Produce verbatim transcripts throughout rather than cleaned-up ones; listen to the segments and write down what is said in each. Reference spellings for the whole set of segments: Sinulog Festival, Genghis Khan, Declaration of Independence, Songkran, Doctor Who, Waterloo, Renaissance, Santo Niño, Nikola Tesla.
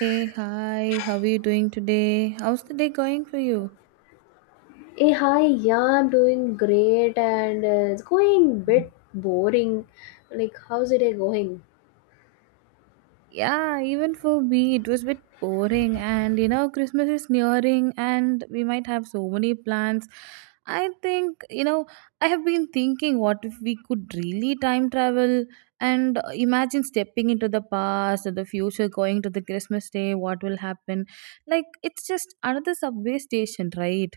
Hey, hi, how are you doing today? How's the day going for you? Hey, hi, yeah, I'm doing great and uh, it's going bit boring. Like, how's it going? Yeah, even for me, it was a bit boring, and you know, Christmas is nearing, and we might have so many plans. I think, you know, I have been thinking what if we could really time travel and uh, imagine stepping into the past or the future, going to the Christmas day, what will happen? Like, it's just another subway station, right?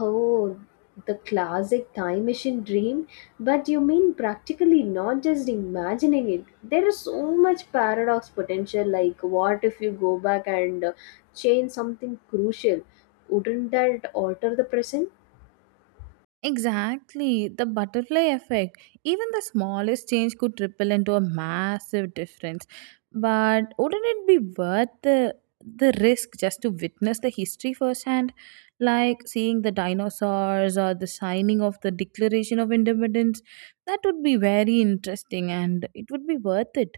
Oh, the classic time machine dream. But you mean practically, not just imagining it. There is so much paradox potential. Like, what if you go back and uh, change something crucial? Wouldn't that alter the present? Exactly, the butterfly effect. Even the smallest change could ripple into a massive difference. But wouldn't it be worth the the risk just to witness the history firsthand, like seeing the dinosaurs or the signing of the Declaration of Independence? That would be very interesting, and it would be worth it.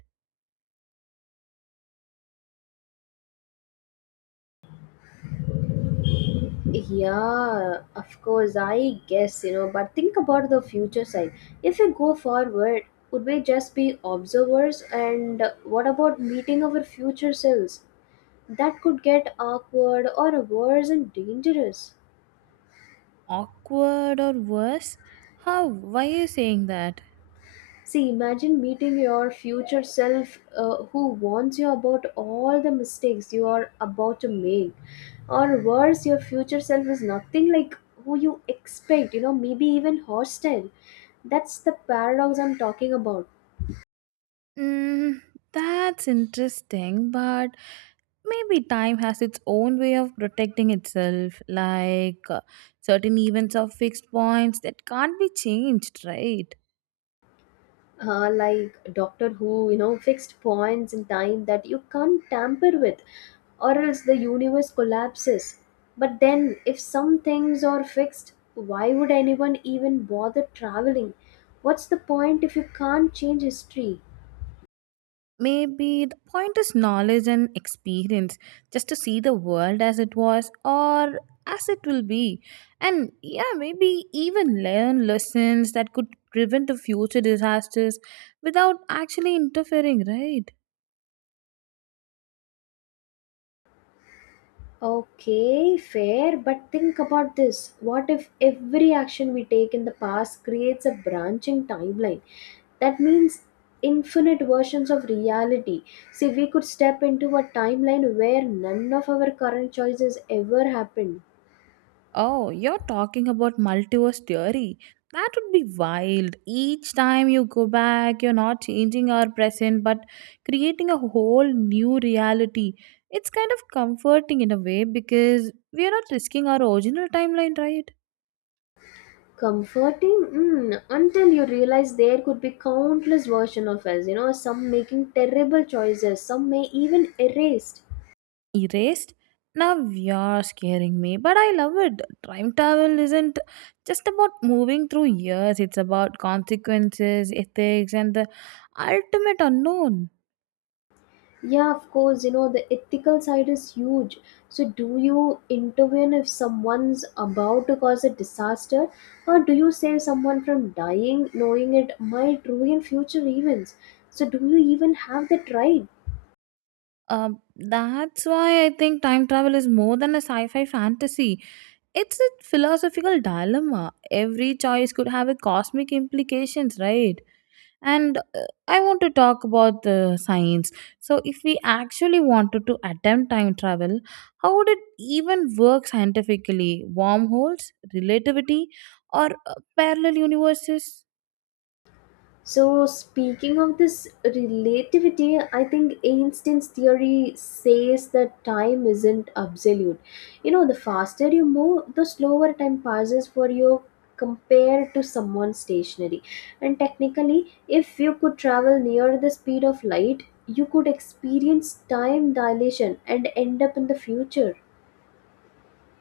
Yeah, of course, I guess, you know, but think about the future side. If we go forward, would we just be observers? And what about meeting our future selves? That could get awkward or worse and dangerous. Awkward or worse? How? Why are you saying that? See, imagine meeting your future self uh, who warns you about all the mistakes you are about to make. Or worse, your future self is nothing like who you expect, you know, maybe even hostile. That's the paradox I'm talking about. Mm, that's interesting, but maybe time has its own way of protecting itself, like uh, certain events are fixed points that can't be changed, right? Uh, like Doctor Who, you know, fixed points in time that you can't tamper with, or else the universe collapses. But then, if some things are fixed, why would anyone even bother traveling? What's the point if you can't change history? Maybe the point is knowledge and experience, just to see the world as it was or as it will be. And yeah, maybe even learn lessons that could prevent the future disasters without actually interfering, right? Okay, fair, but think about this. What if every action we take in the past creates a branching timeline? That means infinite versions of reality. See, we could step into a timeline where none of our current choices ever happened. Oh, you're talking about multiverse theory. That would be wild. Each time you go back, you're not changing our present but creating a whole new reality. It's kind of comforting in a way because we're not risking our original timeline, right? Comforting? Mm, until you realize there could be countless versions of us, you know, some making terrible choices, some may even erased. Erased? Now you're scaring me, but I love it. Time travel isn't just about moving through years, it's about consequences, ethics, and the ultimate unknown. Yeah, of course, you know, the ethical side is huge. So, do you intervene if someone's about to cause a disaster, or do you save someone from dying knowing it might ruin future events? So, do you even have that right? Uh, that's why I think time travel is more than a sci fi fantasy. It's a philosophical dilemma. Every choice could have a cosmic implications, right? And uh, I want to talk about the science. So, if we actually wanted to attempt time travel, how would it even work scientifically? Wormholes, relativity, or uh, parallel universes? So, speaking of this relativity, I think Einstein's theory says that time isn't absolute. You know, the faster you move, the slower time passes for you compared to someone stationary. And technically, if you could travel near the speed of light, you could experience time dilation and end up in the future.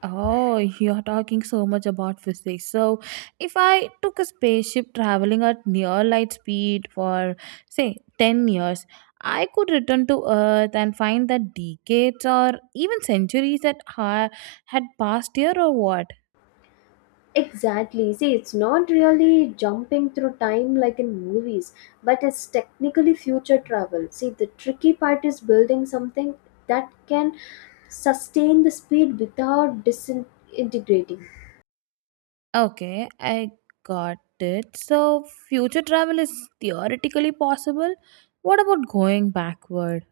Oh, you're talking so much about physics. So, if I took a spaceship traveling at near light speed for, say, ten years, I could return to Earth and find that decades or even centuries that ha- had passed here or what? Exactly. See, it's not really jumping through time like in movies, but it's technically future travel. See, the tricky part is building something that can sustain the speed without disintegrating. Okay, I got it. So, future travel is theoretically possible. What about going backward?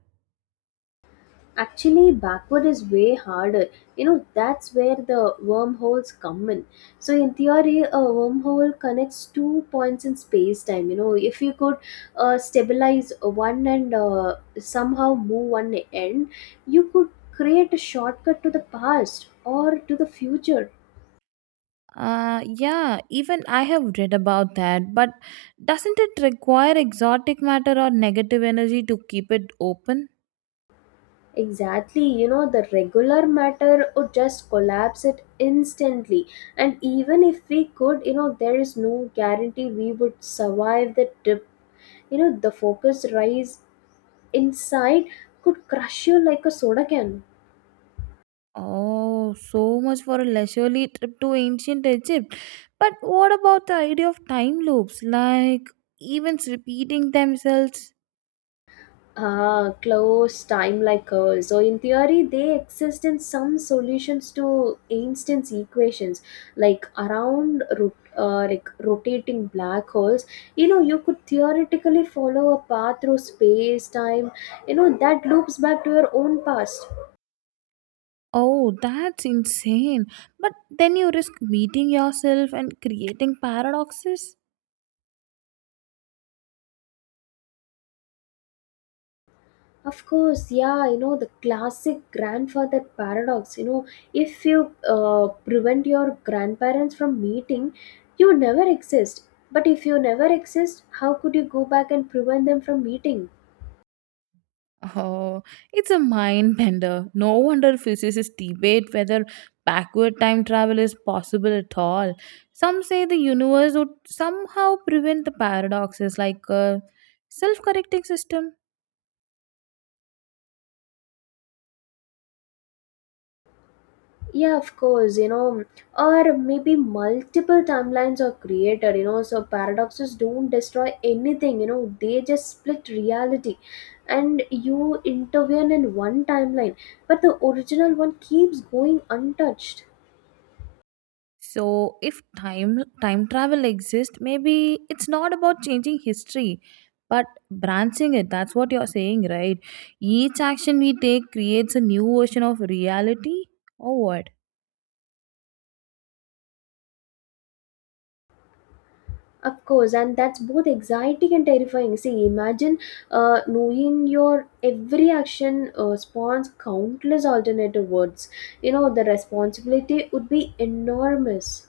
Actually, backward is way harder. You know, that's where the wormholes come in. So, in theory, a wormhole connects two points in space time. You know, if you could uh, stabilize one and uh, somehow move one end, you could create a shortcut to the past or to the future. Uh, yeah, even I have read about that, but doesn't it require exotic matter or negative energy to keep it open? Exactly, you know, the regular matter would just collapse it instantly. And even if we could, you know, there is no guarantee we would survive the dip. You know, the focus rise inside could crush you like a soda can. Oh, so much for a leisurely trip to ancient Egypt. But what about the idea of time loops, like events repeating themselves? Ah, close time like curves. So in theory, they exist in some solutions to Einstein's equations, like around rot- uh, like rotating black holes. You know, you could theoretically follow a path through space time. You know that loops back to your own past. Oh, that's insane. But then you risk meeting yourself and creating paradoxes. Of course, yeah, you know, the classic grandfather paradox. You know, if you uh, prevent your grandparents from meeting, you never exist. But if you never exist, how could you go back and prevent them from meeting? Oh, it's a mind bender. No wonder physicists debate whether backward time travel is possible at all. Some say the universe would somehow prevent the paradoxes like a self-correcting system. Yeah, of course, you know, or maybe multiple timelines are created, you know, so paradoxes don't destroy anything, you know, they just split reality. And you intervene in one timeline, but the original one keeps going untouched. So, if time time travel exists, maybe it's not about changing history, but branching it. That's what you're saying, right? Each action we take creates a new version of reality or what? Of course, and that's both exciting and terrifying. See, imagine uh, knowing your every action uh, spawns countless alternative words. You know, the responsibility would be enormous.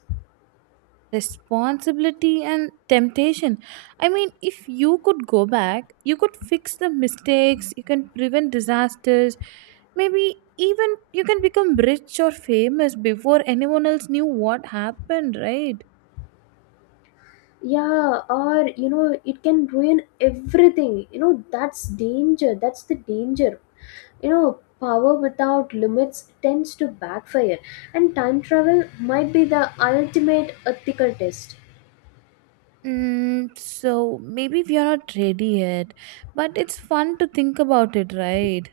Responsibility and temptation. I mean if you could go back, you could fix the mistakes, you can prevent disasters, maybe even you can become rich or famous before anyone else knew what happened, right? Yeah, or you know, it can ruin everything. You know, that's danger. That's the danger. You know, power without limits tends to backfire, and time travel might be the ultimate ethical test. Mm, so maybe we are not ready yet, but it's fun to think about it, right?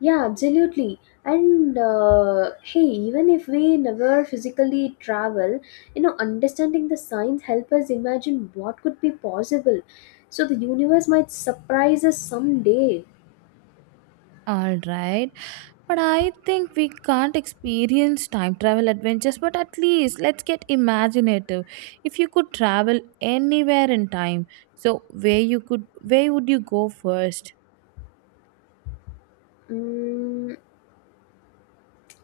Yeah, absolutely. And uh, hey, even if we never physically travel, you know, understanding the science help us imagine what could be possible. So the universe might surprise us someday. Alright. But I think we can't experience time travel adventures, but at least let's get imaginative. If you could travel anywhere in time, so where you could where would you go first? Mm,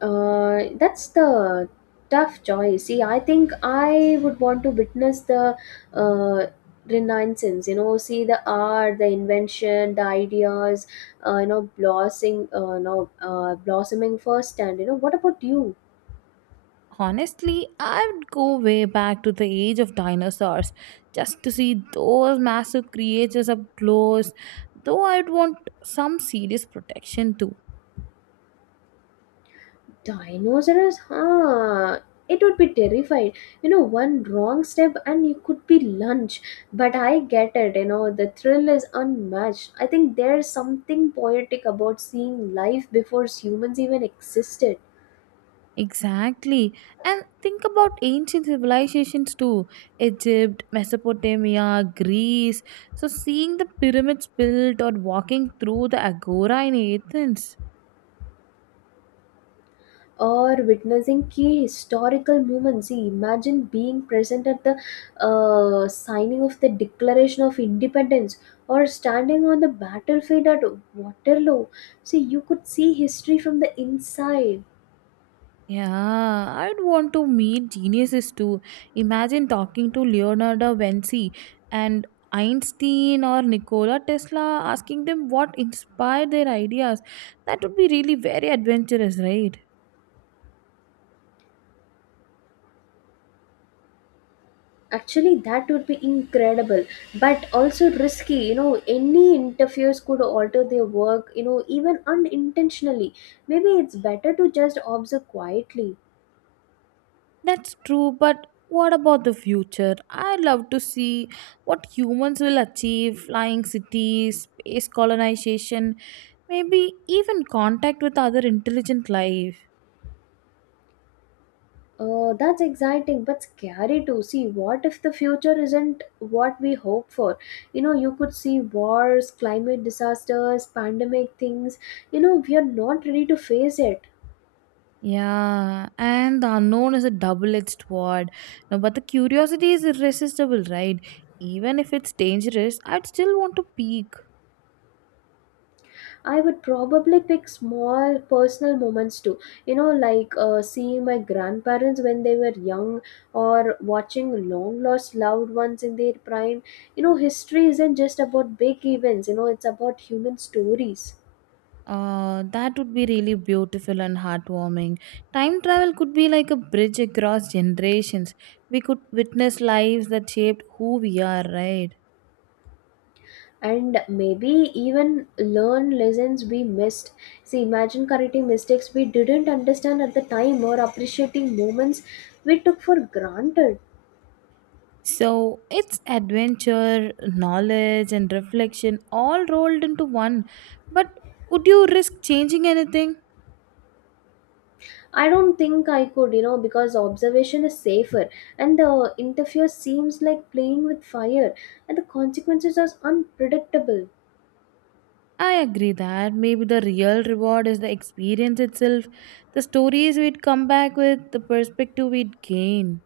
Uh, that's the tough choice. See, I think I would want to witness the uh, renaissance. You know, see the art, the invention, the ideas. Uh, you know, blossoming. Uh, you know, uh, blossoming firsthand. You know, what about you? Honestly, I would go way back to the age of dinosaurs just to see those massive creatures up close, though I'd want some serious protection too. Dinosaurs, huh? It would be terrified. You know, one wrong step and you could be lunch. But I get it, you know, the thrill is unmatched. I think there's something poetic about seeing life before humans even existed Exactly. And think about ancient civilizations too: Egypt, Mesopotamia, Greece. So, seeing the pyramids built or walking through the agora in Athens. or witnessing key historical moments. See, imagine being present at the uh, signing of the Declaration of Independence or standing on the battlefield at Waterloo. See, you could see history from the inside. Yeah, I'd want to meet geniuses too. Imagine talking to Leonardo da Vinci and Einstein or Nikola Tesla, asking them what inspired their ideas. That would be really very adventurous, right? Actually, that would be incredible, but also risky. You know, any interferes could alter their work, you know, even unintentionally. Maybe it's better to just observe quietly. That's true, but what about the future? I love to see what humans will achieve: flying cities, space colonization, maybe even contact with other intelligent life. Uh, that's exciting, but scary too. See, what if the future isn't what we hope for? You know, you could see wars, climate disasters, pandemic things. You know, we are not ready to face it. Yeah, and the unknown is a double edged sword. No, but the curiosity is irresistible, right? Even if it's dangerous, I'd still want to peek. I would probably pick small personal moments too. You know, like uh, seeing my grandparents when they were young or watching long lost loved ones in their prime. You know, history isn't just about big events, you know, it's about human stories. Uh, that would be really beautiful and heartwarming. Time travel could be like a bridge across generations. We could witness lives that shaped who we are, right? And maybe even learn lessons we missed. See, imagine correcting mistakes we didn't understand at the time or appreciating moments we took for granted. So it's adventure, knowledge, and reflection all rolled into one. But would you risk changing anything? I don't think I could, you know, because observation is safer and the interfere seems like playing with fire and the consequences are unpredictable. I agree that maybe the real reward is the experience itself, the stories we'd come back with, the perspective we'd gain.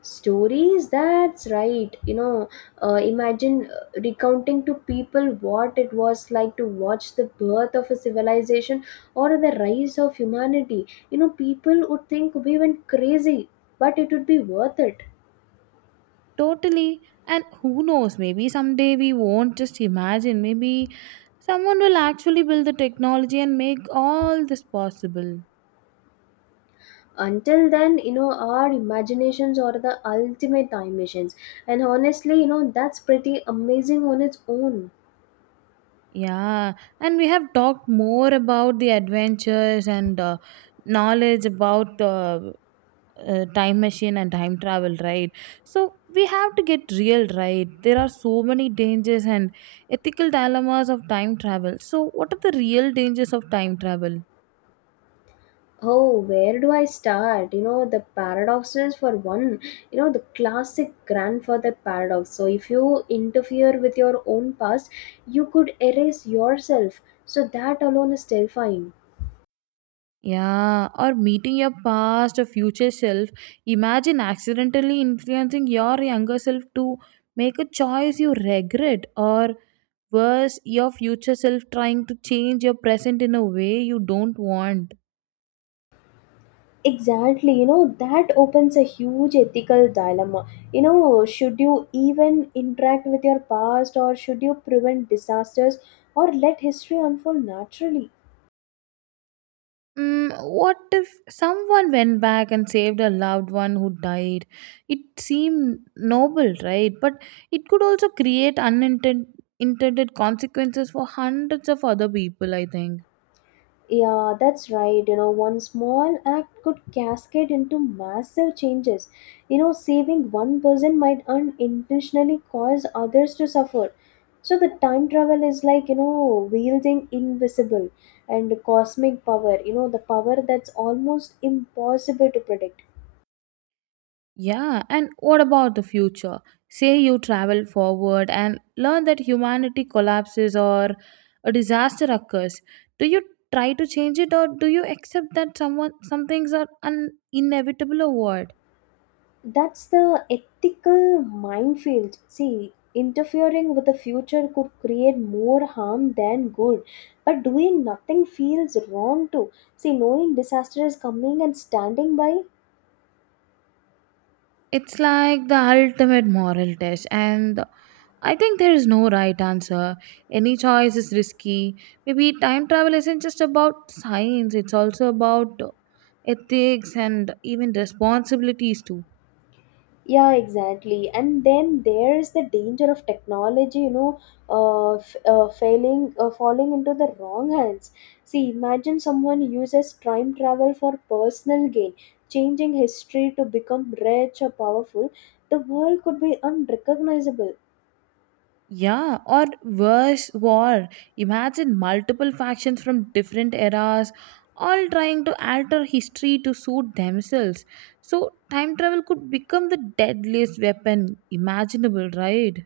Stories, that's right. You know, uh, imagine uh, recounting to people what it was like to watch the birth of a civilization or the rise of humanity. You know, people would think we went crazy, but it would be worth it. Totally. And who knows, maybe someday we won't just imagine. Maybe someone will actually build the technology and make all this possible. Until then, you know, our imaginations are the ultimate time machines, and honestly, you know, that's pretty amazing on its own. Yeah. And we have talked more about the adventures and uh, knowledge about uh, uh, time machine and time travel, right? So we have to get real, right? There are so many dangers and ethical dilemmas of time travel. So, what are the real dangers of time travel? Oh, where do I start? You know, the paradoxes for one. You know, the classic grandfather paradox. So if you interfere with your own past, you could erase yourself, so that alone is terrifying. Yeah, or meeting your past or future self. Imagine accidentally influencing your younger self to make a choice you regret, or worse, your future self trying to change your present in a way you don't want. Exactly, you know, that opens a huge ethical dilemma. You know, should you even interact with your past or should you prevent disasters or let history unfold naturally? Mm, what if someone went back and saved a loved one who died? It seemed noble, right? But it could also create unintended consequences for hundreds of other people, I think. Yeah, that's right. You know, one small act could cascade into massive changes. You know, saving one person might unintentionally cause others to suffer. So the time travel is like, you know, wielding invisible and cosmic power, you know, the power that's almost impossible to predict. Yeah, and what about the future? Say you travel forward and learn that humanity collapses or a disaster occurs. Do you try to change it, or do you accept that someone some things are un- inevitable or what? That's the ethical minefield. See, interfering with the future could create more harm than good. But doing nothing feels wrong too. See, knowing disaster is coming and standing by. It's like the ultimate moral test, and I think there is no right answer. Any choice is risky. Maybe time travel isn't just about science, it's also about ethics and even responsibilities too. Yeah, exactly, and then there's the danger of technology. You know uh, f- uh failing uh, falling into the wrong hands. See, imagine someone uses time travel for personal gain, changing history to become rich or powerful. The world could be unrecognizable. Yeah, or worse, war. Imagine multiple factions from different eras all trying to alter history to suit themselves. So, time travel could become the deadliest weapon imaginable, right?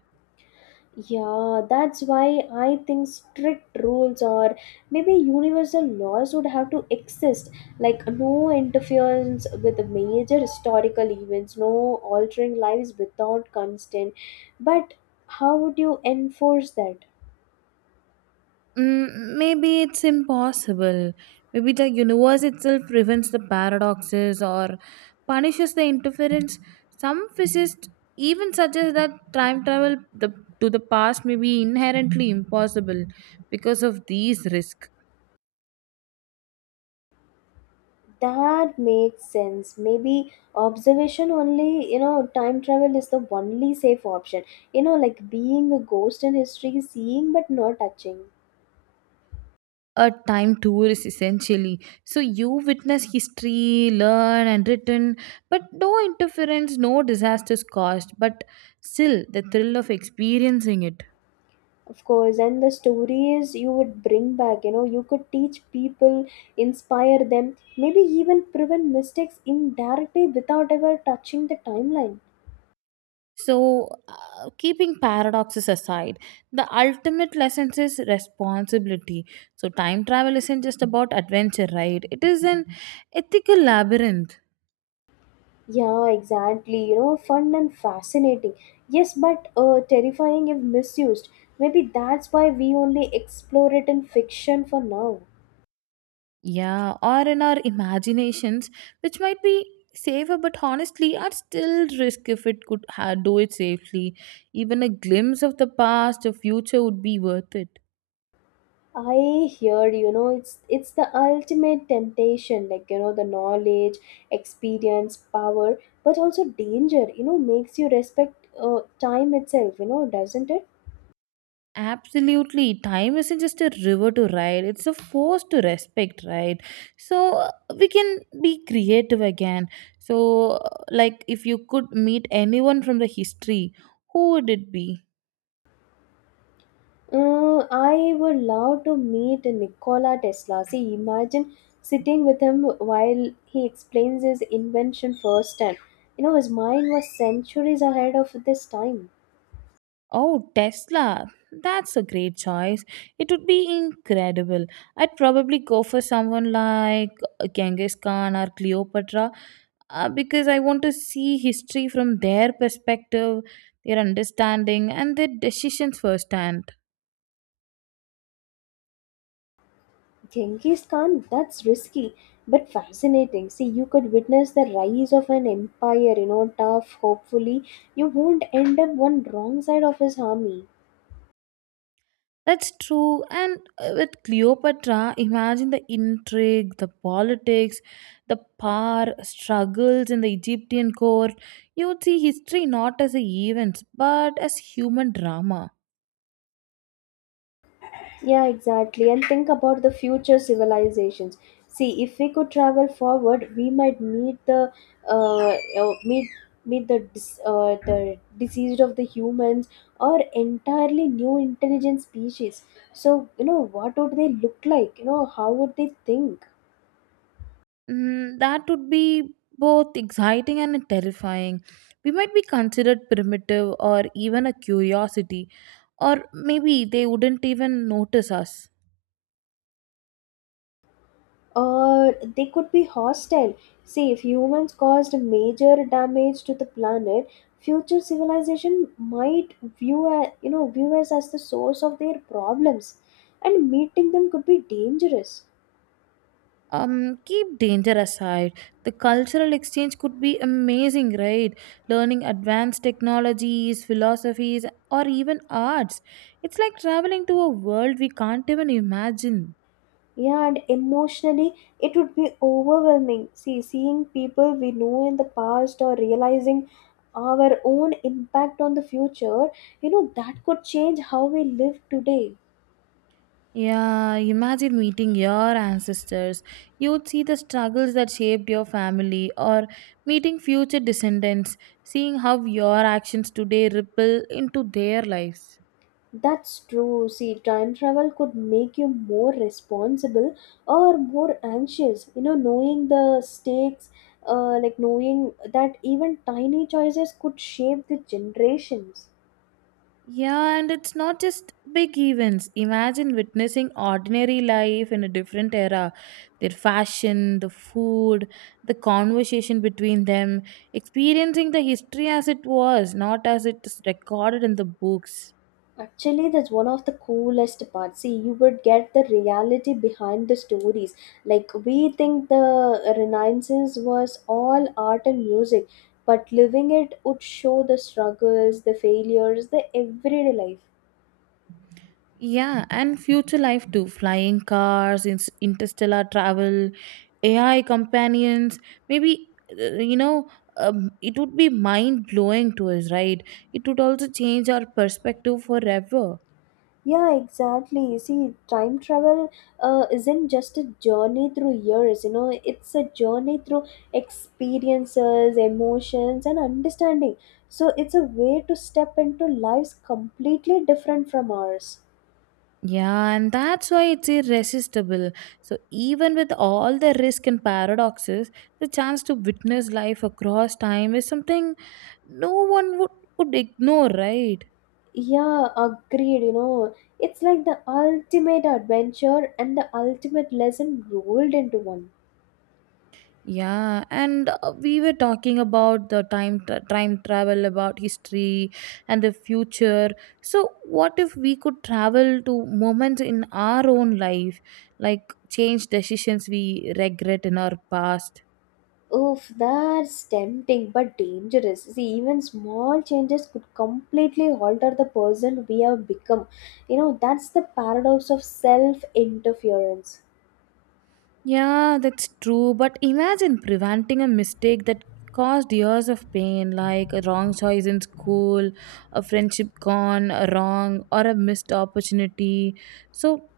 Yeah, that's why I think strict rules or maybe universal laws would have to exist. Like, no interference with major historical events, no altering lives without consent. But how would you enforce that? Mm, maybe it's impossible. Maybe the universe itself prevents the paradoxes or punishes the interference. Some physicists even suggest that time travel the, to the past may be inherently impossible because of these risks. That makes sense. Maybe observation only, you know, time travel is the only safe option. You know, like being a ghost in history, seeing but not touching. A time tour is essentially so you witness history, learn and written, but no interference, no disasters caused, but still the thrill of experiencing it. Of course, and the stories you would bring back, you know, you could teach people, inspire them, maybe even prevent mistakes indirectly without ever touching the timeline. So, uh, keeping paradoxes aside, the ultimate lesson is responsibility. So, time travel isn't just about adventure, right? It is an ethical labyrinth. Yeah, exactly. You know, fun and fascinating. Yes, but uh, terrifying if misused. Maybe that's why we only explore it in fiction for now. Yeah, or in our imaginations, which might be safer but honestly are still risk if it could ha- do it safely. Even a glimpse of the past or future would be worth it. I hear, you know, it's it's the ultimate temptation, like you know, the knowledge, experience, power, but also danger. You know, makes you respect uh, time itself. You know, doesn't it? Absolutely. Time isn't just a river to ride, it's a force to respect, right? So uh, we can be creative again. So, uh, like, if you could meet anyone from the history, who would it be? Uh, I would love to meet Nikola Tesla. See, imagine sitting with him while he explains his invention firsthand. You know, his mind was centuries ahead of this time. Oh, Tesla. That's a great choice. It would be incredible. I'd probably go for someone like uh, Genghis Khan or Cleopatra uh, because I want to see history from their perspective, their understanding, and their decisions firsthand. Genghis Khan, that's risky but fascinating. See, you could witness the rise of an empire, you know, tough, hopefully. You won't end up one wrong side of his army. That's true. And uh, with Cleopatra, imagine the intrigue, the politics, the power struggles in the Egyptian court. You would see history not as a events, but as human drama. Yeah, exactly. And think about the future civilizations. See, if we could travel forward, we might meet the uh, uh, meet meet the dis- uh, the diseased of the humans or entirely new intelligent species. So, you know, what would they look like? You know, how would they think? Mm, that would be both exciting and terrifying. We might be considered primitive or even a curiosity, or maybe they wouldn't even notice us. Or they could be hostile. See, if humans caused major damage to the planet, future civilization might view a- you know view us as the source of their problems, and meeting them could be dangerous. Um, keep danger aside, the cultural exchange could be amazing, right? Learning advanced technologies, philosophies, or even arts. It's like traveling to a world we can't even imagine. Yeah, and emotionally, it would be overwhelming. See, seeing people we know in the past or realizing our own impact on the future, you know, that could change how we live today. Yeah, imagine meeting your ancestors. You'd see the struggles that shaped your family, or meeting future descendants, seeing how your actions today ripple into their lives. That's true. See, time travel could make you more responsible or more anxious. You know, knowing the stakes, uh, like knowing that even tiny choices could shape the generations. Yeah, and it's not just big events. Imagine witnessing ordinary life in a different era. Their fashion, the food, the conversation between them, experiencing the history as it was, not as it's recorded in the books. Actually, that's one of the coolest parts. See, you would get the reality behind the stories. Like, we think the Renaissance was all art and music, but living it would show the struggles, the failures, the everyday life. Yeah, and future life too. Flying cars, in- interstellar travel, A I companions. Maybe, uh, you know, um, it would be mind blowing to us, right? It would also change our perspective forever. Yeah, exactly. You see, time travel uh, isn't just a journey through years, you know, it's a journey through experiences, emotions, and understanding. So, it's a way to step into lives completely different from ours. Yeah, and that's why it's irresistible. So, even with all the risk and paradoxes, the chance to witness life across time is something no one would, would ignore, right? Yeah, agreed. You know, it's like the ultimate adventure and the ultimate lesson rolled into one. Yeah, and uh, we were talking about the time tra- time travel, about history and the future. So, what if we could travel to moments in our own life, like change decisions we regret in our past? Oof, that's tempting but dangerous. See, even small changes could completely alter the person we have become. You know, that's the paradox of self interference. Yeah, that's true. But imagine preventing a mistake that caused years of pain, like a wrong choice in school, a friendship gone wrong, or a missed opportunity. So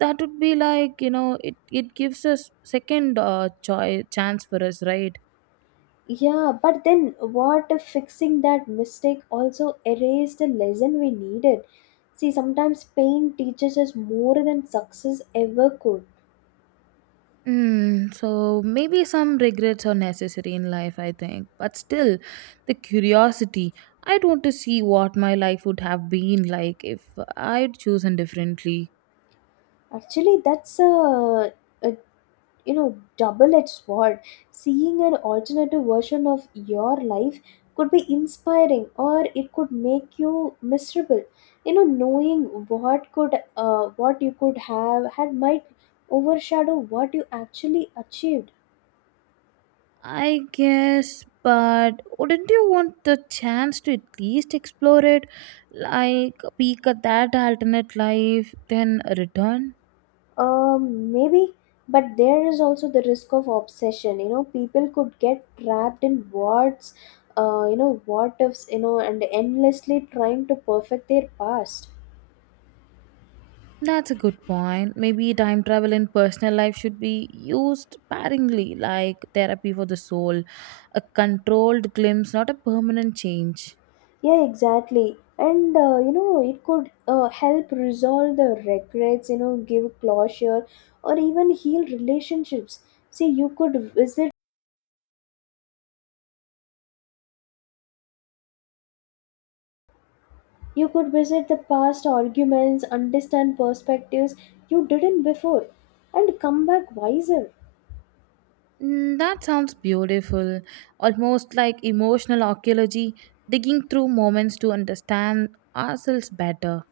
that would be like you know, it it gives us second uh, choice chance for us, right? Yeah, but then what if fixing that mistake also erased the lesson we needed? See, sometimes pain teaches us more than success ever could. Mm, so maybe some regrets are necessary in life, I think. But still, the curiosity. I'd want to see what my life would have been like if I'd chosen differently. Actually, that's a, a you know double-edged sword. Seeing an alternative version of your life could be inspiring, or it could make you miserable. You know, knowing what could uh, what you could have had might overshadow what you actually achieved. I guess, but wouldn't you want the chance to at least explore it? Like, peek at that alternate life, then return? Um maybe, but there is also the risk of obsession. You know, people could get trapped in what's uh, you know what ifs, you know, and endlessly trying to perfect their past. That's a good point. Maybe time travel in personal life should be used sparingly, like therapy for the soul, a controlled glimpse, not a permanent change. Yeah, exactly. And uh, you know, it could uh, help resolve the regrets, you know, give closure or even heal relationships. See, you could visit you could visit the past arguments, understand perspectives you didn't before, and come back wiser. Mm, that sounds beautiful, almost like emotional archaeology, digging through moments to understand ourselves better.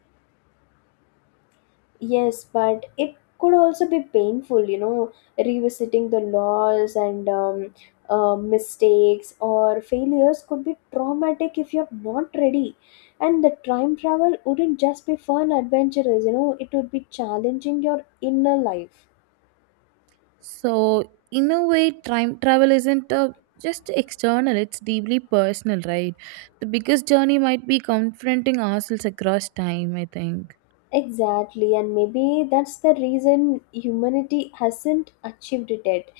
Yes, but it could also be painful, you know, revisiting the laws and um, uh, mistakes or failures could be traumatic if you're not ready. And the time travel wouldn't just be fun adventures, you know, it would be challenging your inner life. So, in a way, time travel isn't uh just external, it's deeply personal, right? The biggest journey might be confronting ourselves across time, I think. Exactly, and maybe that's the reason humanity hasn't achieved it yet.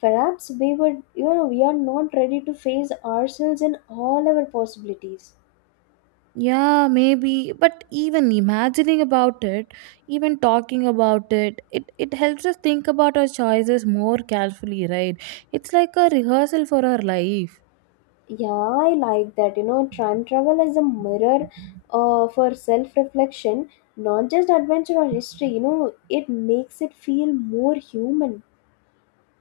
Perhaps we would, you know, we are not ready to face ourselves in all our possibilities. Yeah, maybe, but even imagining about it, even talking about it, it, it helps us think about our choices more carefully, right? It's like a rehearsal for our life. Yeah, I like that. You know, time travel as a mirror uh, for self reflection, not just adventure or history. You know, it makes it feel more human.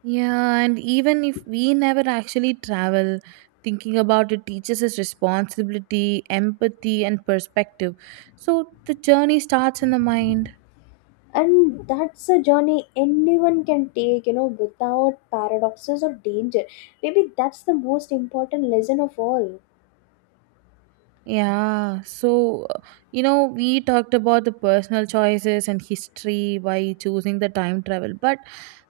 Yeah, and even if we never actually travel, thinking about it teaches us responsibility, empathy, and perspective. So the journey starts in the mind. And that's a journey anyone can take, you know, without paradoxes or danger. Maybe that's the most important lesson of all. Yeah, so uh, you know, we talked about the personal choices and history by choosing the time travel, but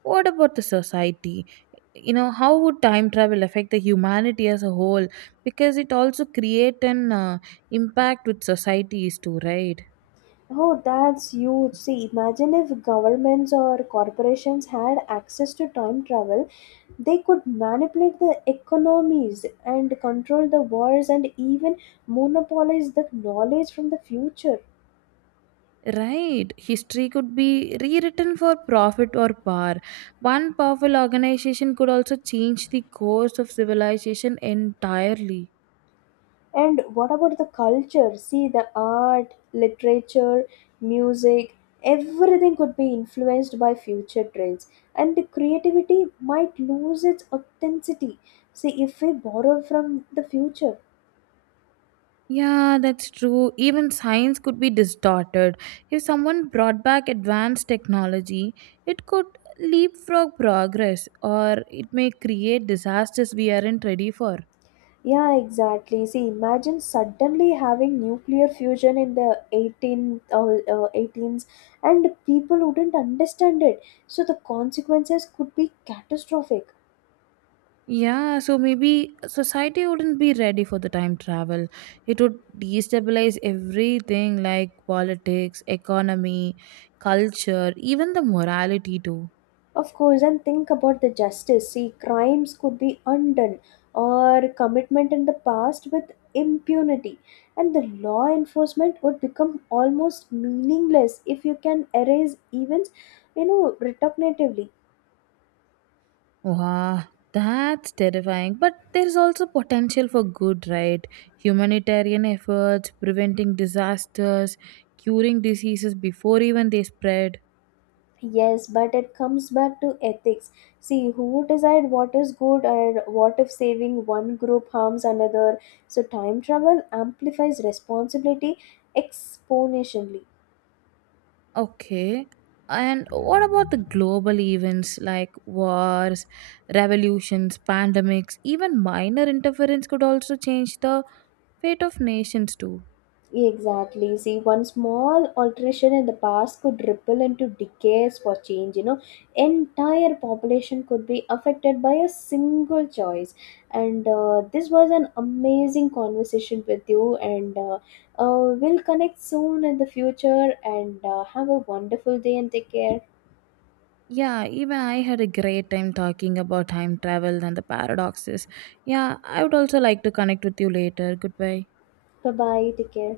what about the society? You know, how would time travel affect the humanity as a whole? Because it also create an uh, impact with societies too, right? Oh, that's huge. See, imagine if governments or corporations had access to time travel. They could manipulate the economies and control the wars and even monopolize the knowledge from the future. Right. History could be rewritten for profit or power. One powerful organization could also change the course of civilization entirely. And what about the culture? See, the art, literature, music, everything could be influenced by future trends. And the creativity might lose its authenticity. See, if we borrow from the future. Yeah, that's true. Even science could be distorted. If someone brought back advanced technology, it could leapfrog progress, or it may create disasters we aren't ready for. Yeah, exactly. See, imagine suddenly having nuclear fusion in the eighteenth or uh, 18s, and people wouldn't understand it. So the consequences could be catastrophic. Yeah, so maybe society wouldn't be ready for the time travel. It would destabilize everything like politics, economy, culture, even the morality too. Of course, and think about the justice. See, crimes could be undone or commitment in the past with impunity, and the law enforcement would become almost meaningless if you can erase events, you know, retroactively. Wow, that's terrifying. But there's also potential for good, right? Humanitarian efforts, preventing disasters, curing diseases before even they spread. Yes, but it comes back to ethics. See, who decide what is good, and what if saving one group harms another? So time travel amplifies responsibility exponentially. Okay. And what about the global events like wars, revolutions, pandemics, even minor interference could also change the fate of nations too. Exactly. See, one small alteration in the past could ripple into decades for change. You know, entire population could be affected by a single choice. And uh, this was an amazing conversation with you. And uh, uh, we'll connect soon in the future. And uh, have a wonderful day and take care. Yeah, even I had a great time talking about time travel and the paradoxes. Yeah, I would also like to connect with you later. Goodbye. Bye bye. Take care.